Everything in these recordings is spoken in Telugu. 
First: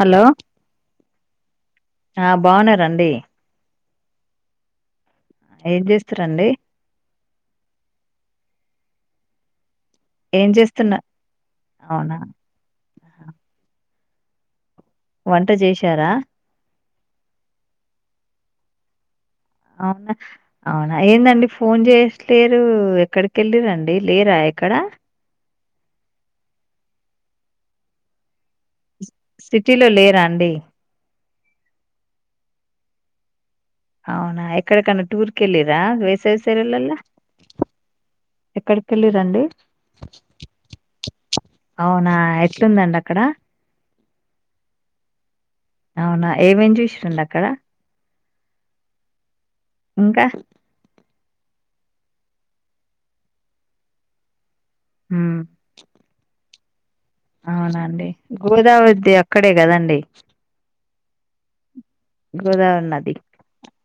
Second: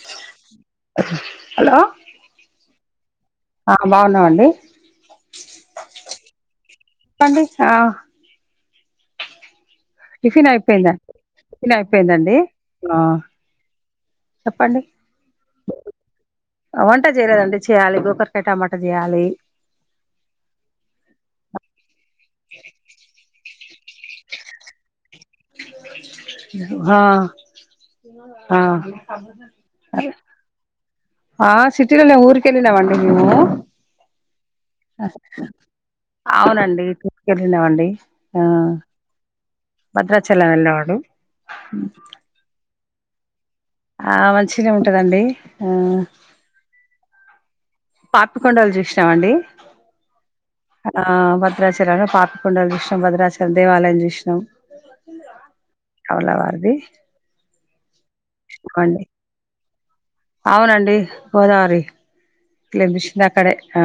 హలో హలో హా బాగున్నారండి హా బాగున్నావండి ఏం చేస్తున్నారండి ఆ టిఫిన్ అయిపోయింద చేస్తున్నా టిఫిన్ అవునా అయిపోయిందండి ఆ చెప్పండి వంట చేశారా వంట చేయలేదండి చేయాలి గోకరకాయ టమాటా చేయాలి అవునా అవునా ఏందండి ఫోన్ చేసలేరు ఎక్కడికెళ్ళిరండి లేరా ఎక్కడా హా సిటీలో లేరా అండి ఆ సిటీలో నే మేము ఊరికి వెళ్ళామండి మేము అవునా ఎక్కడ కన్నా టూర్ కెళ్ళిరా వేసవి అవునండి సెలవుల్లో టూర్కి వెళ్ళినామండి ఆ తెలీదండి భద్రాచలం వెళ్ళావా నువ్వు ఉందండి అక్కడ ఆ మంచినే ఉంటదండి ఆ అవునా ఏమేం చూసిడి అక్కడ పాపికొండలు చూసినామండి ఇంకా ఆ భద్రాచలం పాపికొండలు చూసినం భద్రాచలం దేవాలయం చూసిన ఉమ్ సౌండ్ ఎవరిది అవునండి గోదావరి ది అక్కడే కదండీ అవునండి గోదావరి విష్ణుకరి ఆ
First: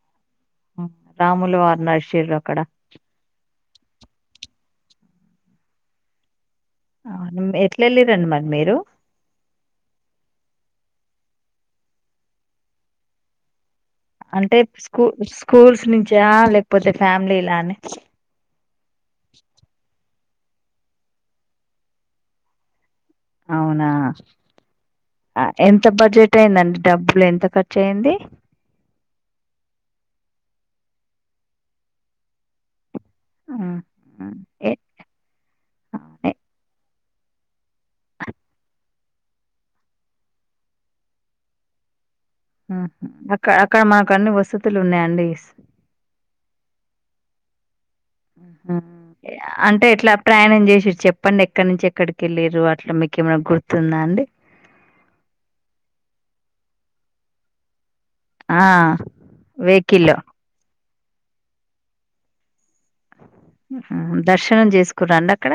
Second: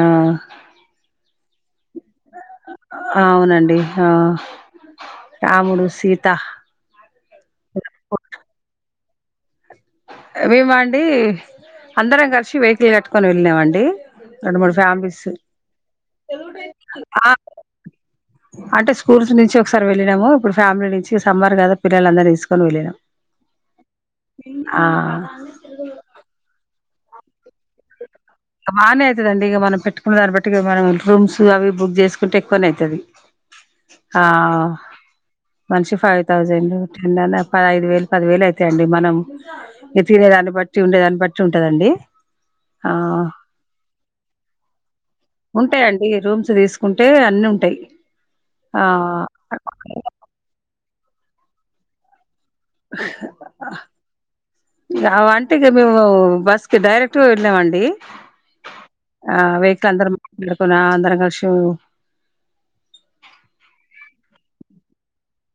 రాములవారు నడిచి ఎక్కడ అవునండి ఆ రాముడు సీత ఆ మరి ఎట్లా వెళ్లారు అండి మీరు మేమ అండి అందరం కలిసి వెహికల్ కట్టుకొని వెళ్ళినామండి అంటే రెండు మూడు స్కూ ఫ్యామిలీస్ స్కూల్స్ నుంచా లేకపోతే ఆ ఫ్యామిలీ లాని అంటే స్కూల్స్ నుంచి ఒకసారి వెళ్ళినాము ఇప్పుడు ఫ్యామిలీ నుంచి సమ్మార్ కదా పిల్లల అందరినీ తీసుకొని వెళ్ళినాము అవునా ఎంత బడ్జెట్ అయిందండి డబ్బులు ఎంత ఖర్చు అయ్యింది బాగానే అవుతుదండి ఇక మనం పెట్టుకున్న దాన్ని బట్టి ఇ మనం రూమ్స్ అవి బుక్ చేసుకుంటే ఎక్కువనే అవుతుది ఉమ్, ఆ ఉమ్, ఏ మనిషి ఫైవ్ ఏ, థౌజండ్ పదైదు వేలు పది వేలు అయితే అండి మనం తినే దాన్ని బట్టి ఉండేదాన్ని బట్టి ఉంటదండి ఆ! అక్క అక్కడ మాకు అన్ని వసతులు ఉన్నాయ ఉంటాయిండి రూమ్స్ తీసుకుంటే అన్ని ఉంటాయి ఆహ్, అంటే ఎట్లా ప్రయాణం చేస చెప్పండి ఎక్కడి నుంచి ఎక్కడికి వెళ్ళిరు అట్లా మీకు ఏమైనా గుర్తుందా అండి ఆ అంటగా మీ బస్కి డైరెక్ట్ వెలేమండి ఆ ఆ వెహికల్ అందరు వెహికల్లో మాట్లాడుకు అంద్ర కషు దర్శనం చేసుకున్నాండి అక్కడ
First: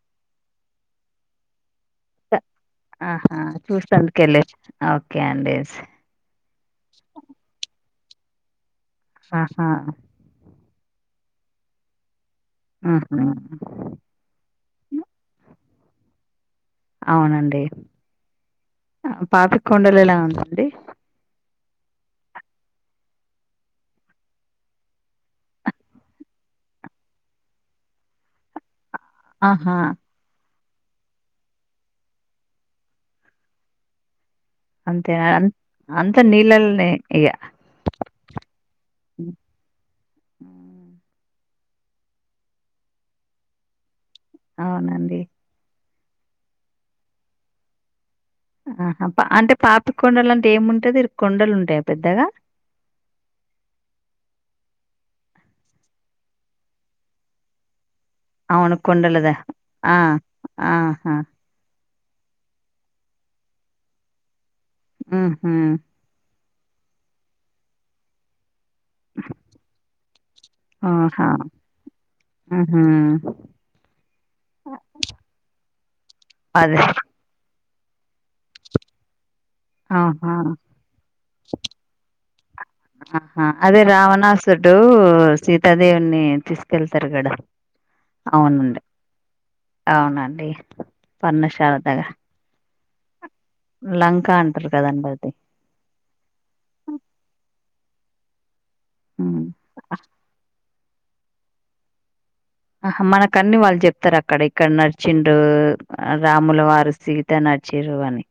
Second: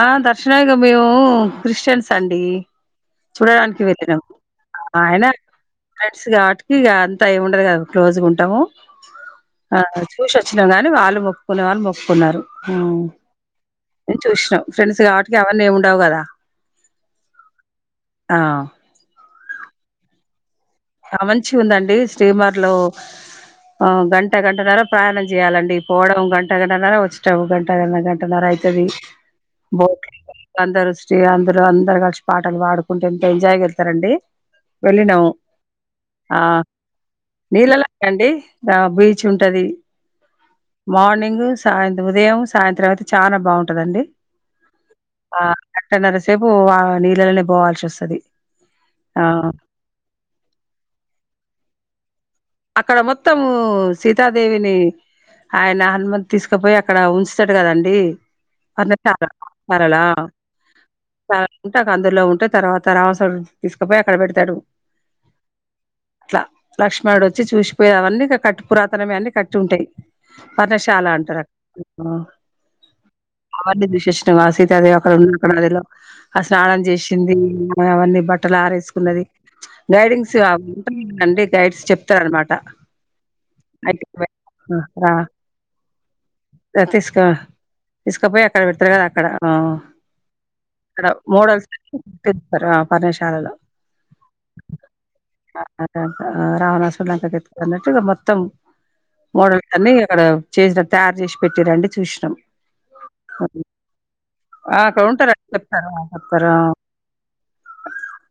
ఆ దర్శనాయగా మేము క్రిస్టియన్స్ అండి ఆహా చూడడానికి చూడానికి చూసినందుకు వెళ్లినం వెళ్ళిరు ఓకే ఆయన అండి ఫెండ్స్ కాబట్టి అంతా ఏమి ఉండదు కాదు రోజుగాంటాము ఆహా ఆ చూసిచ్చినాము గాని వాళ్ళు మొప్పుకునే వాళ్ళు మొప్పుకున్నారు ఆహ చూసినం ఫ్రెండ్స్ కాబట్టి గవర్ని ఏముండవు కదా అవునండి ఆ! పాపి కొండలు ఎలా ఉందండి ఆ మంచి ఉందండి శ్రీమర్ లో ఆ గంట గంటన్నర ప్రయాణం చేయాలండి పోవడం గంట గంటన్నర వచ్చట గంట గ గంటన్నర ఉంటది ఆహా అందరు వష్టి అందులో అందరు కలిసి పాటలు పాడుకుంటే ఎంత ఎంజాయ్ వెళ్తారండి అంతే వెళ్ళినాము నర్ ఆ నీళ్ళలాండి బీచ్ ఉంటది మార్నింగ్ సాయంత్రం ఉదయం సాయంత్రం అయితే చాలా బాగుంటదండి అవునండి గంటన్నరసేపు వా నీళ్ళలోనే పోవాల్సి వస్తది ఆహా ఆ పా అంటే పాపి కొండలు అంటే ఏముంటేందిరు కొండలు ఉంటాయా పెద్దగా అక్కడ మొత్తము సీతాదేవిని ఆయన హనుమతి తీసుకపోయి అక్కడ ఉంచుతాడు కదండి అవును అర కొండలదా కరళ ఆ ఆహా ఆ అందులో ఉంటే తర్వాత రావాసడు తీసుకుపోయి అక్కడ పెడతాడు ఉహు అట్లా లక్ష్మణయుడు వచ్చి చూసిపోయి అవన్నీ కట్టు పురాతనమే అన్ని కట్టి ఉంటాయి పర్ణశాల ఆహా అంటారు అక్కడ ఉహు అబడి దుశష్ణ ఆ సీతాదేవి అక్కడ ఉన్న అక్కడ అదిలో ఆ స్నానం అదే చేసింది అవన్నీ బట్టలు ఆరేసుకున్నది ఆహా గైడెన్స్ ఉంటాంది కండి గైడ్స్ చెప్ ఇత్స్ అన్నమాట ఆహా అదే రావణాసుడు రా సీతాదేవుని తీసుకెళ్తారు తీసుక గడ తీసుకపోయి అక్కడ పెడతారు కదా అక్కడ ఆ అవునండి అక్కడ పర్ణశాల దగ్గర మోడల్స్స్తారా లలో లంక అంటారు కదండి అది ఆ రావణ అన్నట్టు మొత్తం హ్మ్. మోడల్ అన్ని అక్కడ చేసినట్ తయారు చేసి పెట్టి రండి చూసినాం ఆహ మనక అన్ని వాళ్ళు చెప్తారు అక్కడ ఇక్కడ ఆ అక్కడ నడిచిండు ఉంటారండి చెప్తారు ఆ చెప్తారు రాముల వారు సీత న నచ్చిర్రు అని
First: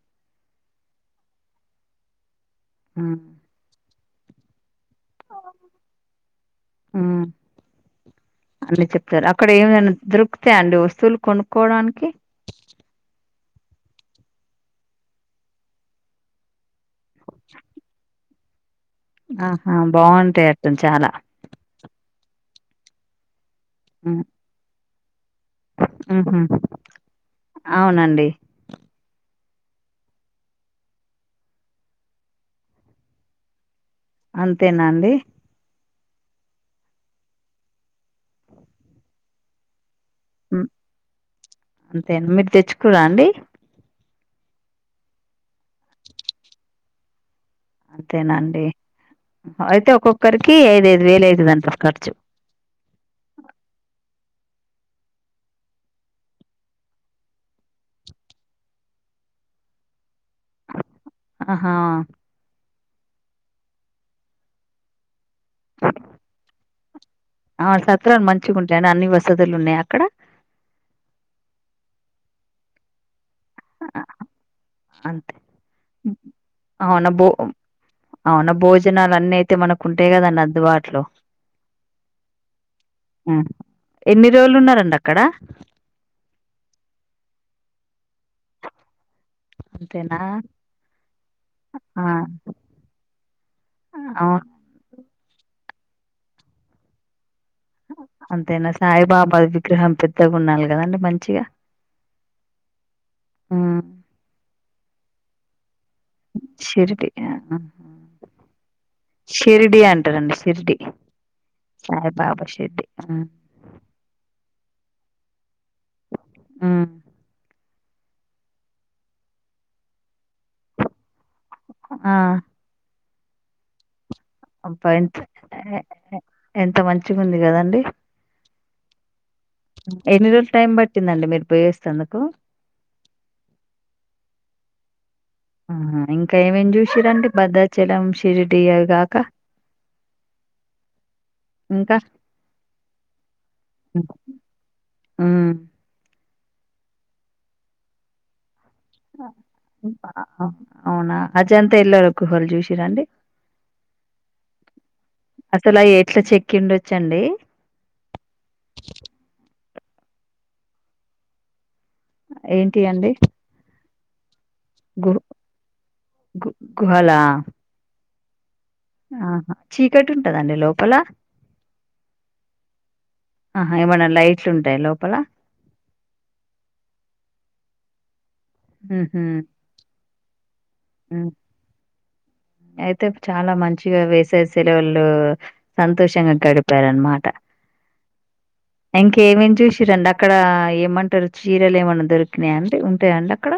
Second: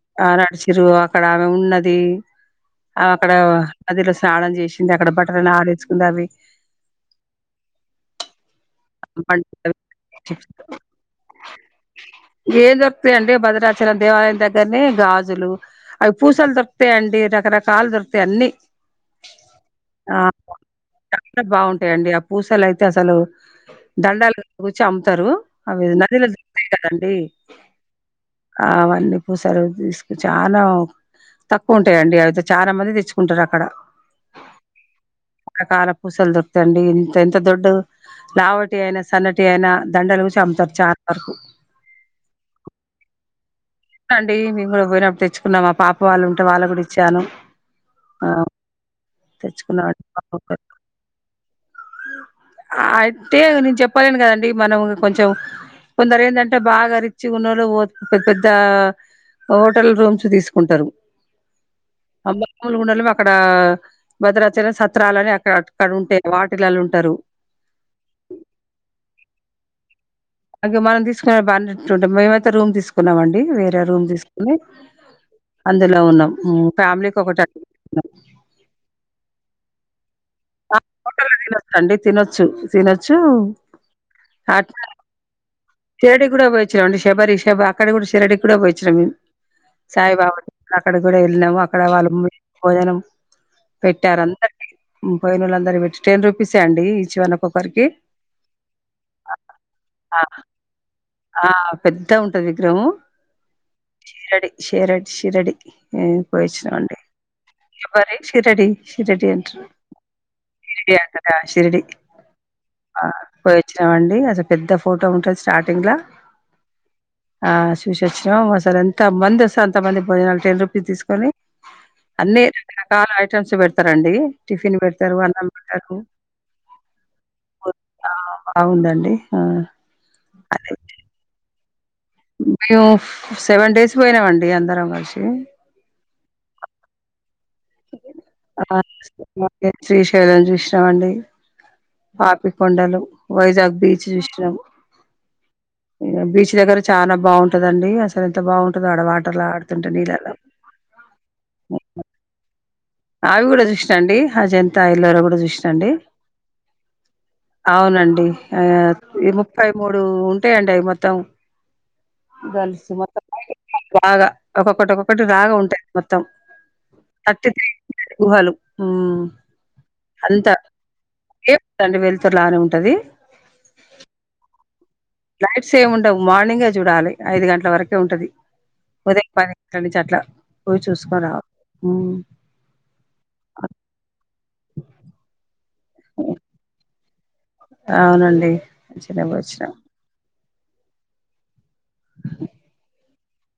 ఇరు అక్కడ ఆమె ఉన్నది అక్కడ నదిలో స్నానం చేసి అక్కడ బట్టర్ని ఆరేసుకున్నది ఉమ్ చెప్తారు అక్కడ ఏమైనా దొరుకుతాయి అండి వస్తువులు కొనుక్కోవడానికి దసర దేవాలయం దగ్గరని గాజులు అవి పూసలు దొరుతాయండి రకరకాలు దొరుకుతాయి అన్ని. ఆహా ఆ బావుంటాయి అట్టను చాలా బాగుంటాయండి ఆ పూసలు అయితే అసలు దండలు కూర్చి అమ్ముతారు. అవి నదిలో ఉహు జరుతాయి కదండి అవునండి అవన్నీ పూసలు తీసుకు చాలా తక్కువ ఉంటాయంండి అవితే చాలా మంది తెచ్చుకుంటారు అక్కడ అంతేనాండి చాలా పూసలు దొరుకుతాండి ఇంత ఎంత దొడ్డు లావటి అయినా, సన్నటి అయినా దండలు హ్మ్. చమ్ముతారు చాలా వరకు అంతేనా మీరు తెచ్చుకురా అండి అండి మేము కూడా పోయినప్పుడు తెచ్చుకున్నాం మా పాప వాళ్ళు ఉంటే వాళ్ళ కూడా ఇచ్చాను. ఆ అంతేనండి. తెచ్చుకున్నాం అయితే ఒక్కొక్కరికి ఐద ఐదు వేలు అవుతుందింటారు ఖర్చు అయితే నేను చెప్పలేను కదం డి మనం కొంచెం కొందరు ఏంటంటే బాగారిచ్చి ఉన్నులు పోదు పెద్ద పె ద్ద హోటల్ రూమ్స్ తీసుకుంటారు ఆహా అబ మూలిగుండలమి అక్కడ భద్రాచలం సత్రాల అని అక్కడ అటికాడ ఉంటే వాటిలళు ఉంటారు ఆ సత్రాలు మంచిగా ఉంటాయండి అన్ని వసతులు ఉన్నాయి అక్కడ అలాగే మనం తీసుకునే బాగా నిట్టుండే మేమైతే రూమ్ తీసుకున్నాం అండి. డి వేరే ఆ! రూమ్ తీసుకుని అంతే అందులో ఉన్నాం మ్ అవునా ఫ్యామిలీకి బో ఒకటన్ అవునా భోజనాలు అన్ని అయితే మనకు ఉంటాయి కదాన్న అందుబాటులో హోటల్లో తినొచ్చండి తినొచ్చు తినొచ్చు ఆ! ఎన్ని రోజులు అట్లా ఉన్నారండి అక్కడ శిరిడి కూడా పోయిచ్చినామ్ అండి శషబరిషబ అక్కడ కూడా శిరిడికి కూడా పోయిచ్చినాము మేము అంతేనా సాయిబాబాతో అక్కడ కూడా వెళ్ళినాము అక్కడ ఆ వాళ్ళ భోజనం పెట్టారు అవును అందరి పోయినోళ్లు అందరి పెట్ టెన్ రూపీసె అండి ఇ చివనమ్ అంతేనా సాయిబాబా విగ్రహం ఆ పెద్దగా ఉండాల ఆ పెద్ద ఉంటది విగ్రహము హ్మ్. షిరడి షిరడి షిరడి ఇ పోయిచ్చినవండి షిరిడి ఆహా! శబరి శిరిడి శిరిడి అంటున్నాను. షిరిడి అంటారండి షిరిడి అంటద షిరిడి సాయిబాబా షిరిడి ఆ హ్మ్. పోయి వచ్చినామండి అసలు పెద్ద ఫోటో లో ఉంటది స్టార్టింగ్లా హ్మ్. ఆ చూసి వొచ్చినా సారి ఎంత మంది వస్తారు అంతమంది పో నాకు టెన్ రూపీస్ తీసుకొని ఆ అన్ని రకరకాల ఐటెమ్స్ పెడతారండి. టిఫిన్ అబ్బా పెడతారు, ఎంత అన్నం ఎ పెడతారు ఎ ఎంత మంచిగా ఉంది కదండి ఆ బావుందండి. ఎన్ని రోజులు టైం పట్టిందండి మీరు పోయేస్త మేము సెవెన్ డేస్ పోయినామండి అందరం కలిసి ఆ ఇంకా ఏమేమి చూసిరండి భద్రాచలం, షిరిడి ఆ అవిగాక శ్రీశైలం చూసినాం అండి ఇంకా పాపికొండలు వైజాగ్ బీచ్ చూసినాం హ్మ్. ఇ బీచ్ దగ్గర చాలా బావుంటదండి అసలు ఎంత బావుం అ ఆహు అవునా అజంతా ఎల్రకు హల్ జూష ఆవి కూడా చూసినాండి అజంతా ఎల్లోరా కూడా అసలు చూసినాండి. అయి ఎట్లా చెక్కిండొచ్చండి అవునండి ఆ ఈము ఐ మూడు ఉంటాయండి అవి మొత్తం ఏంటి గర్ల్స్ అండి మొత్తం బాగా ఒక్కొక్కటి గు ఒక్కొక్కటి రాగా ఉంటాయి మొత్తం గు గుహలా థర్టీ త్రీ గుహలు హ్మ్ ఆహా చీకటి ఉంటదండి లోపల ఇలానే ఉంటది. ఆహా ఏమన్నా లైట్లు ఉంటాయి లోపల లైట్స్ ఏముండవు మార్నింగే చూడాలి ఐదు గంటల వరకు ఉంటది ఉహు ఉదయం పదిక్కల నుంచి అట్లా పోయి చూసుకొని ఉమ్ రావాలి ఆ అయితే చాలా మంచిగా వేసవి సెలవులు సంతోషంగా ఓకే. గడిపారన్నమాట అవునండి మంచిగానే ఇంకేమేమి వచ్చినాం చూశిరండి అక్కడ ఏమంటారు చీరలు ఏమన్నా దొరికినాయి అంటే ఉంటాయండి అక్కడ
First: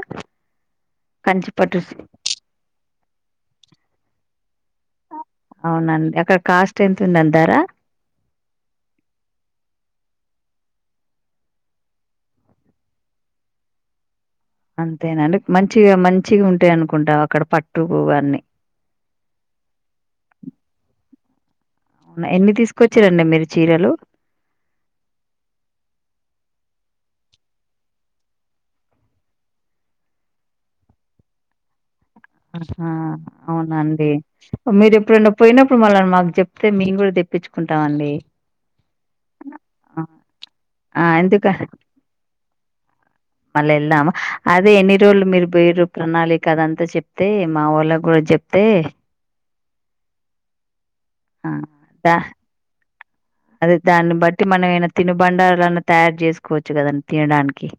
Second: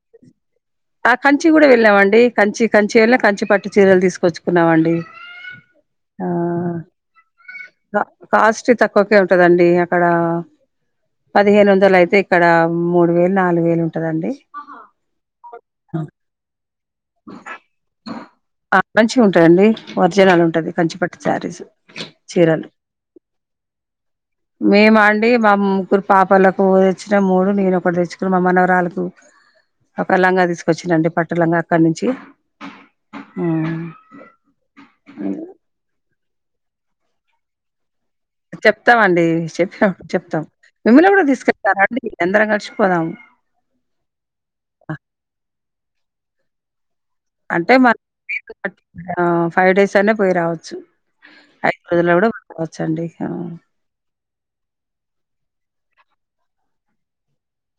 ఆ కంచి కూడా కంచిపట్టు వెళ్ళామండి కంచి కంచి వెళ్ళ కంచి పట్టు చీరలు తీసుకొచ్చు తీస్కునమ్మండి అవునండి అక్కడ కాస్ట్ ఎంత ఉందండి ధర ఆ కాస్ట్ తక్కువకే ఉంటదండి అక్కడ పదిహేను వందలు అయితే ఇక్కడ మూడు వేలు నాలుగు వేలు ఉంటదండి అంతేనండి మంచిగా మంచిగా ఉంటై ఆ మంచిగా ఉంటాదండి ఒరిజినల్ ఉంటది కంచిపట్టి శారీసు అవునా ఎన్ని తీసుకొచ్చారండి మీరు చీరలు మేమ అండి మా ముగ్గురు పాపలకు వచ్చిన మూడు నేను ఒకటి తెచ్చుకుని మమనవరాలకు ఒక లంగా తీసుకొచ్చాండి పట్టటు లంగా అక్కడ నుంచి ఆహా హ్మ్. అవునండి మీరు ఎప్పుడైనా పోయినప్పుడు మళ్ళని మాకు చెప్ అతే మేము కూడా తెప్పించుకుంటాం అండి చెప్తామండీ చెప్పం చెప్తాం ఆ! మిమ్మల్ని కూడా ఎందుక తీసుకెళ్తానండి అందరం కలిసిపోదాం మళ్ళ వెళ్దాం అదే ఎన్ని రోజులు మీరు వేరు ప్రణాళిక అదంతా చెప్ అంటే మన అ ఫైవ్ డేస్ అనే పోయి రావచ్చు ఆ ఐదు రోజులో దా కుడా పోవచ్చండీ అదే దాన్ని బట్టి మనమ ఏమనా తినబండారున్నా తయారు చేసుకోవచ్చు కదండి తినడానికి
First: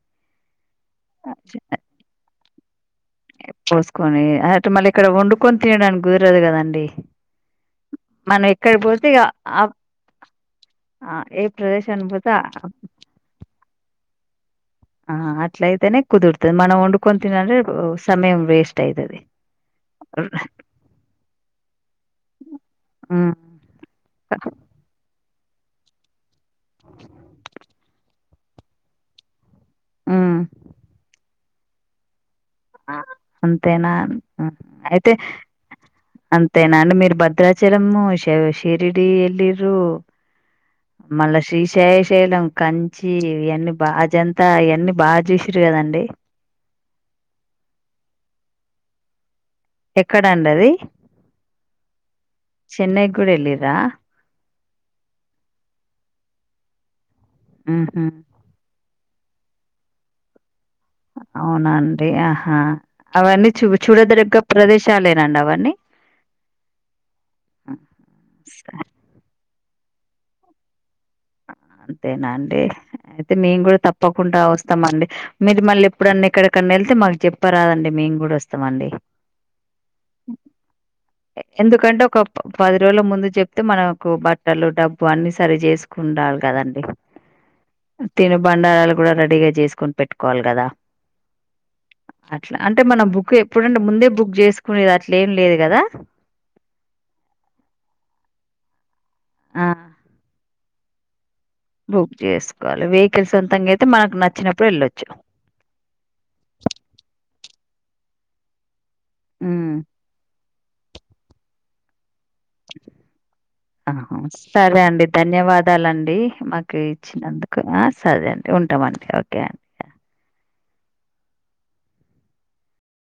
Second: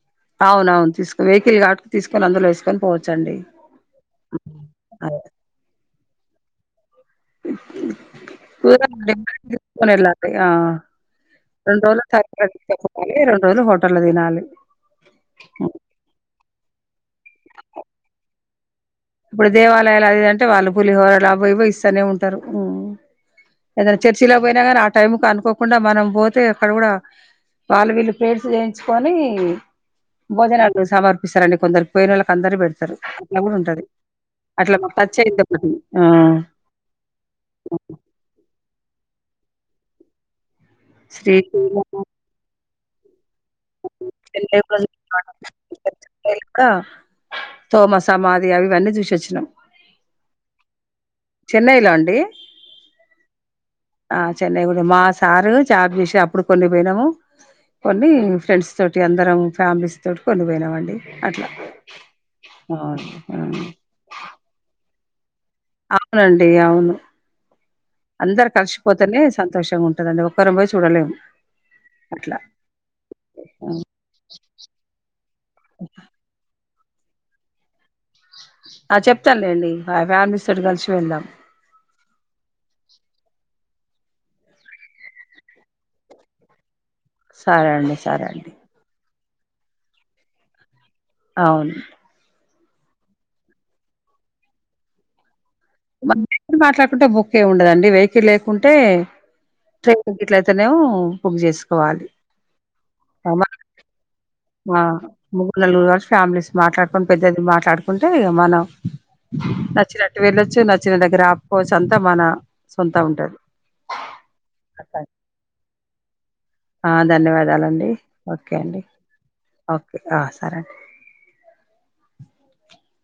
అవునవును తీసు వెహికకిల్గా ఆటుకు తీసుకని అందులో వసుకొని పోవచ్చు పోసుకొని అంటే మళ్ళీ ఇక్కడ వండుకొని తినడానికి కుదరదు కదండి మనం ఎక్కడ పోతే ఇగ ఆ ఊన్ ఎలా [unintelligible] ఆ ఆ ఏ రెండు రోజులు ప్రదేశాన్ని పోతే ఆ [unintelligible] సవాలి రెండు రోజులు హోటళ్లు తినాలి ఆ అట్ల హ్మ్. అయితేనే కుదురుతుది మనం వండుకొని తన్నలెన్ సమయం వేస్ట్ అయితది ఇప్పుడు దేవాలయాలు అదిదింటే వాళ్ళు పులిహోరలు అవేవో ఇస్తూనే ఉంటారు ఉమ్ ఏదైనా చర్చిలో పోయినా కానీ ఆ టైమ్కొ అనుకో కాకుండా మనం పోతే అక్కడ కూడా వాళ్ళు వీళ్ళు ప్రయెర్స్ చేయించుకొని ఉమ్ భోజనాలు సమర్పిస్తారండి కొందరుకి పోయిన వాళ్ళకి అందరుకీ పెడతారు అట్లా కూడా ఉంటది అంతేనా అట్లా మాకు అయితే టచ్ అయిందొకటి ఆ అంతేనా అండి మీరు భద్రాచలము శే షిరిడి ఎల్లిరు మళ్ళా శ్రీశైలం శ్రీశైయ శైలం కంచి ఇయని బా అయంత చెన్నై కూడా ఇవన్ని బాగా చూసిరు చెన్నైలో కాదండి కూడా తోమ సమాధి అ ఇవన్నీ చూసిచ్చినం ఎక్కడండాది చెన్నైలోండి కూడా వెళ్ళిర్రా ఆ చెన్నై కూడా మా సార్ జాబ్ చేసి అప్పుడు కొన్ని పోయినాము ఉహు కొన్ని ఫ్రెండ్స్ తోటి అందరం ఫ్యామిలీస్ తోటి కొన్నిపోయినామండి అవునండి ఆహా అవును అవన్నీ అవును. చూ చూడదగ్గ ప్రదేశాలే అవునండి అవును అందరు కలిసిపోతేనే సంత తోషంగా ఉంటుందడి ఒక్కరం పోయి చూడలేము అట్లా అంతేనాండడి అయితే మేము కూడా ఉం. తప్పకుండా వస్తాం అండి మీరు మళ్ళీ ఎప్పుడన్న ఇక్కడికన్నా వెళ్ అయితే మాకు చెప్పరాదండి మేము కూడా వ అండి ఆ చెప్తానులేండి ఫ్యామిలీస్ తోటి కలిసి వెళ్దాం ఎందుకంటే ఒక పది రోజుల ముందు చెప్తే మనకు బట్టలు డబ్బు అన్ని సరి చేసుకుండాలి కదండి సరే అండి సరే తిను అండి బండారాలు కూడా రెడీగా చేసుకోని పెట్టుకోవాలి కదా అవును అట్లా అంటే మనం బుక్ ఎప్పుడంటే ముందే బుక్ చేసుకునేది అట్ల ఏం లేదు కదా మాట్లాడుకుంటే బుక్ ఉండదండి వెహికల్ లేకుంటే ఆ ట్రైన్ట్ నో బుక్ చేసుకోవాలి బుక్ చేసుకోవాలి వెహికల్ సొంతంగా అయితే మనకు నచ్చినప్పుడు వెళ్ళొచ్చు నలుగురు వ ఫలీస్ మాట్లాడుకుని పెద్దది మాట్లాడుకుంటే ఇక మనం హ్మ్. నచ్చినట్టు వేళ నచ్చిన దగ్ర ఆఫకోచ్ అంతా మన సొంతం ఉంటది సరే అండి ధన్యవాదాలండి మాకు ఆ ఇచ్చినందుకు ధన్యవాదాలండి సరే అండి ఓకే ఉంటామండి ఓకే అండి ఓకే ఆ సరే అండి